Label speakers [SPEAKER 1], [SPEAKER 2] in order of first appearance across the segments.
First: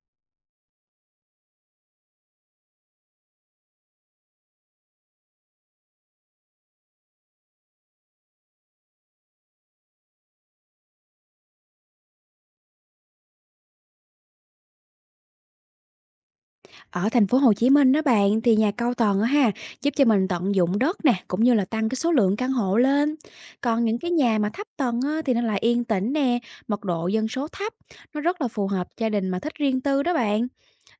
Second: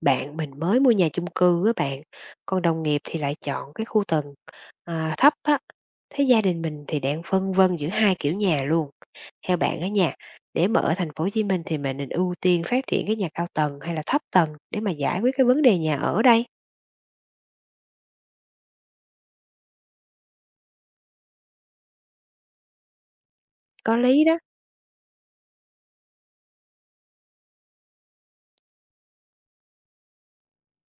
[SPEAKER 1] Bạn mình mới mua nhà chung cư á bạn, còn đồng nghiệp thì lại chọn cái khu tầng, à, thấp á. Thế gia đình mình thì đang phân vân giữa hai kiểu nhà luôn. Theo bạn á, nhà để mà ở thành phố Hồ Chí Minh thì mình nên ưu tiên phát triển cái nhà cao tầng hay là thấp tầng để mà giải quyết cái vấn đề nhà ở đây?
[SPEAKER 2] Ở thành phố Hồ Chí Minh đó bạn thì nhà cao tầng á ha, giúp cho mình tận dụng đất nè, cũng như là tăng cái số lượng căn hộ lên. Còn
[SPEAKER 1] Có
[SPEAKER 2] những cái
[SPEAKER 1] lý
[SPEAKER 2] nhà
[SPEAKER 1] đó.
[SPEAKER 2] mà thấp tầng á, thì nó lại yên tĩnh nè, mật độ dân số thấp, nó rất là phù hợp gia đình mà thích riêng tư đó bạn.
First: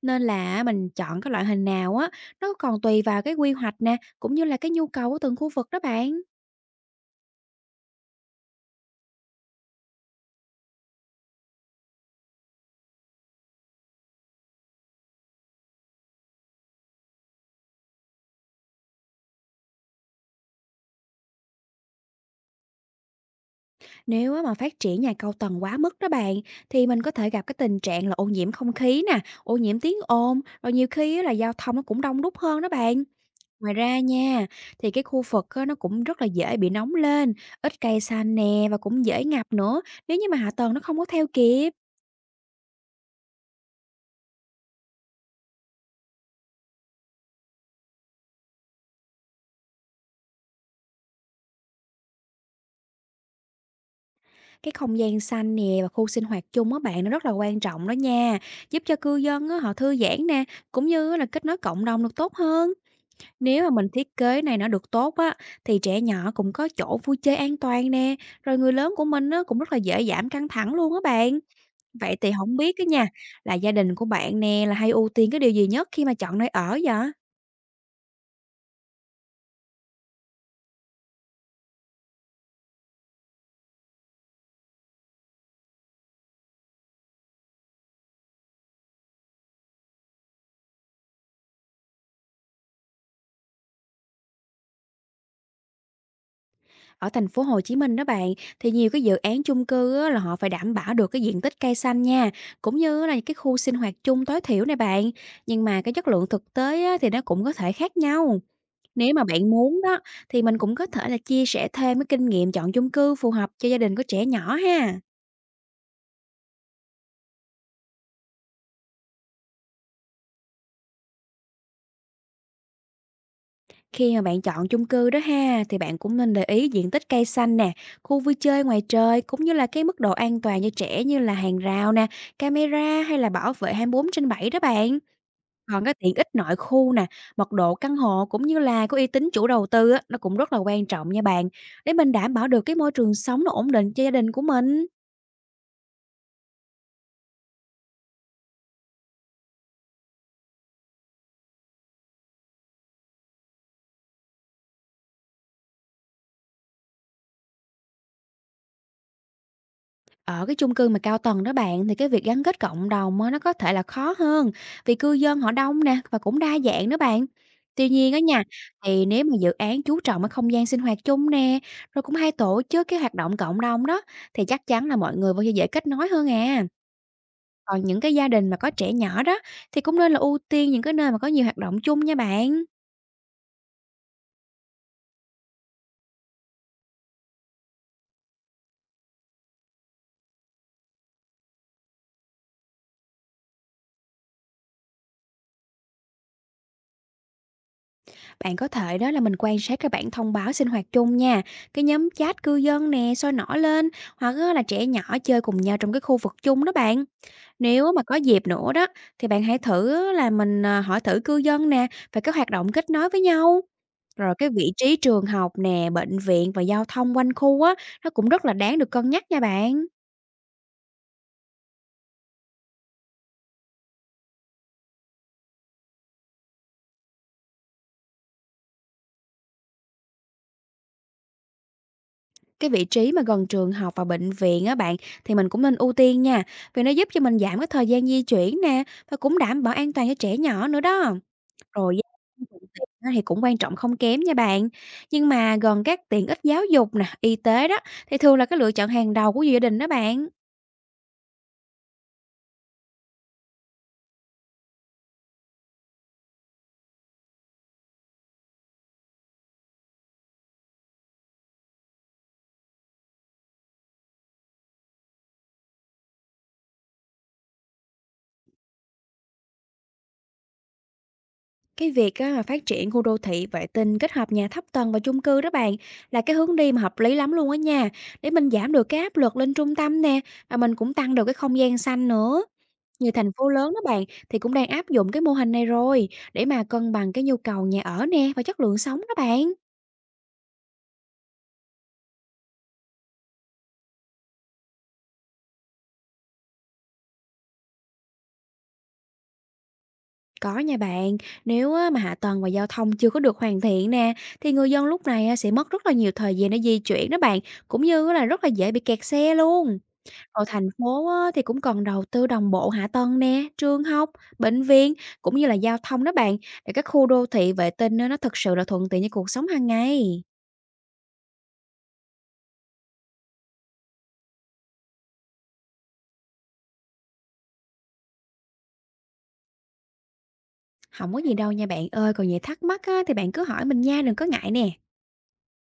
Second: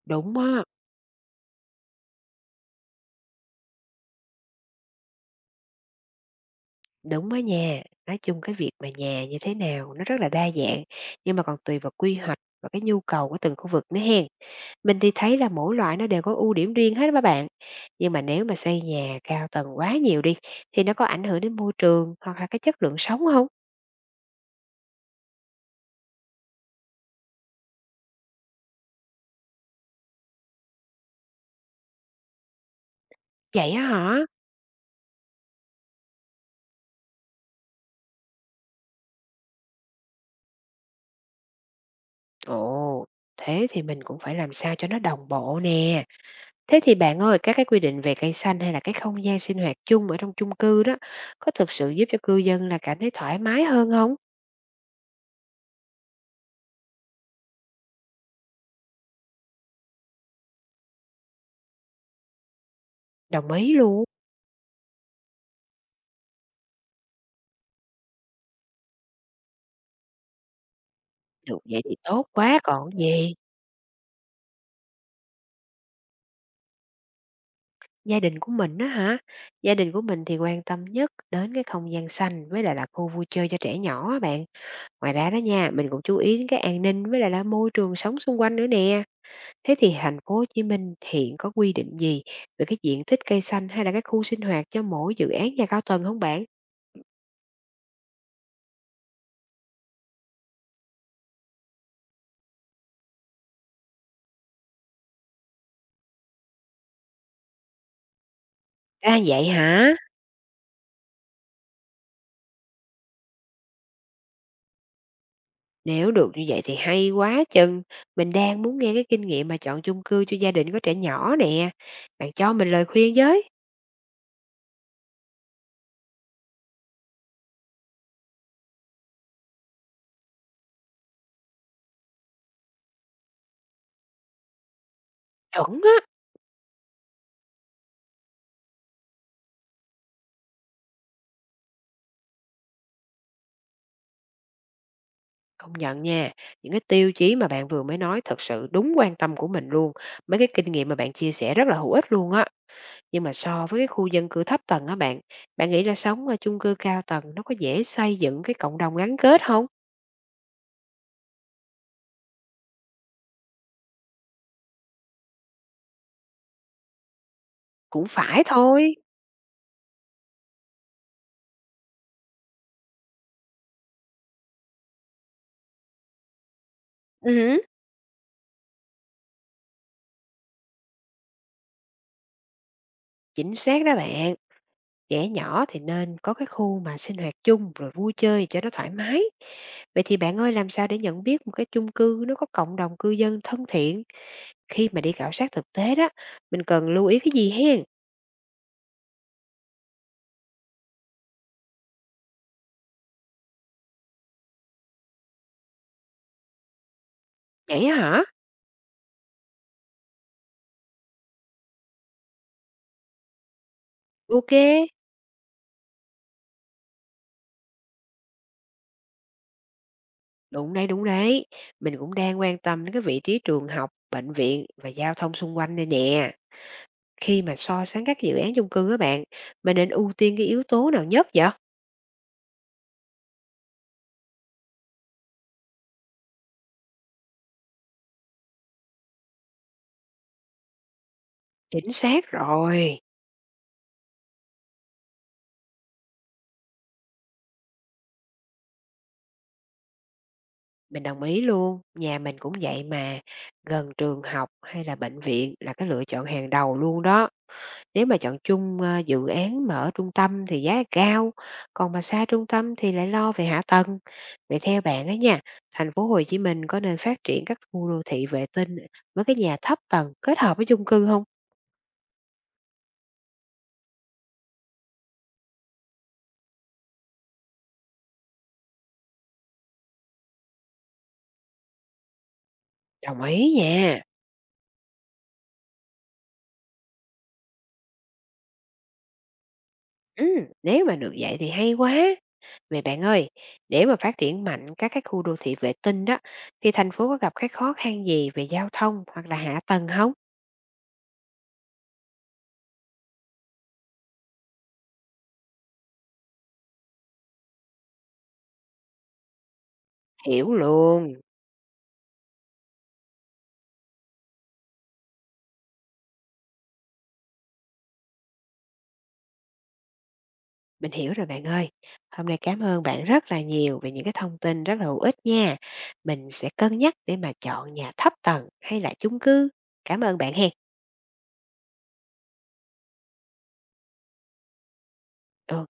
[SPEAKER 2] Nên
[SPEAKER 1] Đúng
[SPEAKER 2] là
[SPEAKER 1] á,
[SPEAKER 2] mình chọn cái loại hình nào á, nó còn tùy vào cái quy hoạch nè, cũng như là cái nhu cầu của từng khu vực đó bạn.
[SPEAKER 1] đúng á nha. Nói chung cái việc mà nhà như thế nào nó rất là đa dạng, nhưng mà còn tùy vào quy hoạch và cái nhu cầu của từng khu vực nữa hen. Mình thì thấy là mỗi loại nó đều có ưu điểm riêng hết các bạn. Nhưng mà nếu mà xây nhà cao tầng quá nhiều đi thì nó có ảnh hưởng đến môi trường hoặc là cái chất lượng sống không?
[SPEAKER 2] Nếu á mà phát triển nhà cao tầng quá mức đó bạn, thì mình có thể gặp cái tình trạng là ô nhiễm không khí nè, ô nhiễm tiếng ồn, rồi nhiều khi á là giao thông nó cũng đông đúc hơn đó bạn.
[SPEAKER 1] Vậy
[SPEAKER 2] Ngoài
[SPEAKER 1] á
[SPEAKER 2] ra
[SPEAKER 1] hả?
[SPEAKER 2] nha, thì cái khu vực á, nó cũng rất là dễ bị nóng lên, ít cây xanh nè và cũng dễ ngập nữa nếu như mà hạ tầng nó không có theo kịp.
[SPEAKER 1] Ồ, thế thì mình cũng phải làm sao cho nó đồng bộ nè. Thế thì bạn ơi, các cái quy định về cây xanh hay là cái không gian sinh hoạt chung ở trong chung cư đó có thực sự giúp cho cư dân là cảm thấy thoải mái hơn không?
[SPEAKER 2] Cái không gian xanh nè và khu sinh hoạt chung á bạn nó rất là quan trọng đó nha, giúp cho cư dân á, họ thư giãn nè, cũng như là kết nối cộng đồng được tốt hơn.
[SPEAKER 1] Đồng
[SPEAKER 2] Nếu mà
[SPEAKER 1] ý
[SPEAKER 2] mình
[SPEAKER 1] luôn.
[SPEAKER 2] thiết kế này nó được tốt á, thì trẻ nhỏ cũng có chỗ vui chơi an toàn nè, rồi người lớn của mình á, cũng rất là dễ giảm căng thẳng luôn á bạn.
[SPEAKER 1] Được vậy thì
[SPEAKER 2] Vậy
[SPEAKER 1] tốt
[SPEAKER 2] thì không
[SPEAKER 1] quá
[SPEAKER 2] biết á
[SPEAKER 1] còn
[SPEAKER 2] nha,
[SPEAKER 1] gì.
[SPEAKER 2] là gia đình của bạn nè, là hay ưu tiên cái điều gì nhất khi mà chọn nơi ở vậy?
[SPEAKER 1] Gia đình của mình đó hả? Gia đình của mình thì quan tâm nhất đến cái không gian xanh với lại là khu vui chơi cho trẻ nhỏ á bạn. Ngoài ra đó nha, mình cũng chú ý đến cái an ninh với lại là môi trường sống xung quanh nữa nè. Thế thì thành phố Hồ Chí Minh hiện có quy định gì về cái diện tích cây xanh hay là cái khu sinh hoạt cho mỗi dự án nhà cao tầng không bạn?
[SPEAKER 2] Ở thành phố Hồ Chí Minh đó bạn, thì nhiều cái dự án chung cư á, là họ phải đảm bảo được cái diện tích cây xanh nha, cũng như là cái khu sinh hoạt chung tối thiểu này bạn, nhưng mà cái chất lượng thực tế á, thì nó cũng có thể khác nhau. Nếu
[SPEAKER 1] À,
[SPEAKER 2] mà
[SPEAKER 1] vậy
[SPEAKER 2] bạn muốn
[SPEAKER 1] hả?
[SPEAKER 2] đó, thì mình cũng có thể là chia sẻ thêm cái kinh nghiệm chọn chung cư phù hợp cho gia đình có trẻ nhỏ ha.
[SPEAKER 1] Nếu được như vậy thì hay quá chừng. Mình đang muốn nghe cái kinh nghiệm mà chọn chung cư cho gia đình có trẻ nhỏ nè. Bạn cho mình lời khuyên với.
[SPEAKER 2] Khi mà bạn chọn chung cư đó ha, thì bạn cũng nên để ý diện tích cây xanh nè, khu vui chơi ngoài trời cũng như là cái mức độ an toàn cho trẻ như là hàng rào nè, camera hay là bảo vệ 24 trên 7 đó bạn.
[SPEAKER 1] Chuẩn
[SPEAKER 2] Còn cái
[SPEAKER 1] á.
[SPEAKER 2] tiện ích nội khu nè, mật độ căn hộ cũng như là có uy tín chủ đầu tư á, nó cũng rất là quan trọng nha bạn, để mình đảm bảo được cái môi trường sống nó ổn định cho gia đình của mình.
[SPEAKER 1] Công nhận nha, những cái tiêu chí mà bạn vừa mới nói thật sự đúng quan tâm của mình luôn. Mấy cái kinh nghiệm mà bạn chia sẻ rất là hữu ích luôn á. Nhưng mà so với cái khu dân cư thấp tầng á bạn, bạn nghĩ là sống ở chung cư cao tầng nó có dễ xây dựng cái cộng đồng gắn kết không?
[SPEAKER 2] Ở cái chung cư mà cao tầng đó bạn thì cái việc gắn kết cộng đồng á, nó có thể là khó hơn vì cư dân họ đông nè và cũng đa dạng đó bạn. Tuy
[SPEAKER 1] Cũng
[SPEAKER 2] nhiên á nha,
[SPEAKER 1] phải thôi.
[SPEAKER 2] thì nếu mà dự án chú trọng cái không gian sinh hoạt chung nè, rồi cũng hay tổ chức cái hoạt động cộng đồng đó thì chắc chắn là mọi người vẫn sẽ dễ kết nối hơn à.
[SPEAKER 1] Ừ,
[SPEAKER 2] Còn những cái gia đình mà có trẻ nhỏ đó thì cũng nên là ưu tiên những cái nơi mà có nhiều hoạt động chung nha bạn.
[SPEAKER 1] chính xác đó bạn. Trẻ nhỏ thì nên có cái khu mà sinh hoạt chung rồi vui chơi cho nó thoải mái. Vậy thì bạn ơi, làm sao để nhận biết một cái chung cư nó có cộng đồng cư dân thân thiện khi mà đi khảo sát thực tế đó, mình cần lưu ý cái gì hen?
[SPEAKER 2] Bạn có thể đó là mình quan sát các bản thông báo sinh hoạt chung nha, cái nhóm chat cư dân nè sôi nổi lên hoặc á là trẻ nhỏ chơi cùng nhau trong cái khu vực chung đó bạn. Nếu
[SPEAKER 1] Vậy
[SPEAKER 2] á
[SPEAKER 1] á
[SPEAKER 2] mà có
[SPEAKER 1] hả?
[SPEAKER 2] dịp nữa đó thì bạn hãy thử á là mình à, hỏi thử cư dân nè về các hoạt động kết nối với nhau. Rồi cái
[SPEAKER 1] Ok,
[SPEAKER 2] vị trí trường học nè, bệnh viện và giao thông quanh khu á nó cũng rất là đáng được cân nhắc nha bạn.
[SPEAKER 1] đúng đấy, đúng đấy. Mình cũng đang quan tâm đến cái vị trí trường học, bệnh viện và giao thông xung quanh đây nè. Khi mà so sánh các dự án chung cư á bạn, mình nên ưu tiên cái yếu tố nào nhất vậy?
[SPEAKER 2] Cái vị trí mà gần trường học và bệnh viện á bạn, thì mình cũng nên ưu tiên nha, vì nó giúp cho mình giảm cái thời gian di chuyển nè, và cũng đảm bảo an toàn cho trẻ nhỏ nữa đó.
[SPEAKER 1] Chính
[SPEAKER 2] Rồi á,
[SPEAKER 1] xác
[SPEAKER 2] phương tiện
[SPEAKER 1] rồi,
[SPEAKER 2] á thì cũng quan trọng không kém nha bạn. Nhưng mà gần các tiện ích giáo dục nè, y tế đó, thì thường là cái lựa chọn hàng đầu của gia đình đó bạn.
[SPEAKER 1] mình đồng ý luôn. Nhà mình cũng vậy mà, gần trường học hay là bệnh viện là cái lựa chọn hàng đầu luôn đó. Nếu mà dự án mà ở trung tâm thì giá cao, còn mà xa trung tâm thì lại lo về hạ tầng. Vậy theo bạn ấy nha, thành phố Hồ Chí Minh có nên phát triển các khu đô thị vệ tinh với cái nhà thấp tầng kết hợp với chung cư không?
[SPEAKER 2] Cái việc á mà phát triển khu đô thị vệ tinh kết hợp nhà thấp tầng và chung cư đó bạn, là cái hướng đi mà hợp lý lắm luôn á nha, để mình giảm được cái áp lực lên trung tâm nè, và mình cũng tăng được cái không gian xanh nữa. Nhiều
[SPEAKER 1] Đồng
[SPEAKER 2] thành phố
[SPEAKER 1] ý
[SPEAKER 2] lớn đó
[SPEAKER 1] nha.
[SPEAKER 2] bạn thì cũng đang áp dụng cái mô hình này rồi để mà cân bằng cái nhu cầu nhà ở nè và chất lượng sống đó bạn.
[SPEAKER 1] Ừm, nếu mà được vậy thì hay quá. Vậy bạn ơi, để mà phát triển mạnh các cái khu đô thị vệ tinh đó, thì thành phố có gặp cái khó khăn gì về giao thông hoặc là hạ tầng không?
[SPEAKER 2] Có nha bạn, nếu á, mà hạ tầng và giao thông chưa có được hoàn thiện nè thì người dân lúc này á, sẽ mất rất là nhiều thời gian để di chuyển đó bạn, cũng như là rất là dễ bị kẹt xe luôn. Rồi
[SPEAKER 1] Hiểu
[SPEAKER 2] thành phố
[SPEAKER 1] luôn.
[SPEAKER 2] á, thì cũng cần đầu tư đồng bộ hạ tầng nè, trường học, bệnh viện cũng như là giao thông đó bạn để các khu đô thị vệ tinh á, nó thực sự là thuận tiện cho cuộc sống hàng ngày.
[SPEAKER 1] Mình hiểu rồi bạn ơi. Hôm nay cảm ơn bạn rất là nhiều về những cái thông tin rất là hữu ích nha. Mình sẽ cân nhắc để mà chọn nhà thấp tầng hay là chung cư. Cảm ơn bạn hen.
[SPEAKER 2] Không có gì đâu nha bạn ơi, còn gì thắc mắc á thì bạn cứ hỏi mình nha, đừng có ngại nè.
[SPEAKER 1] Ừ.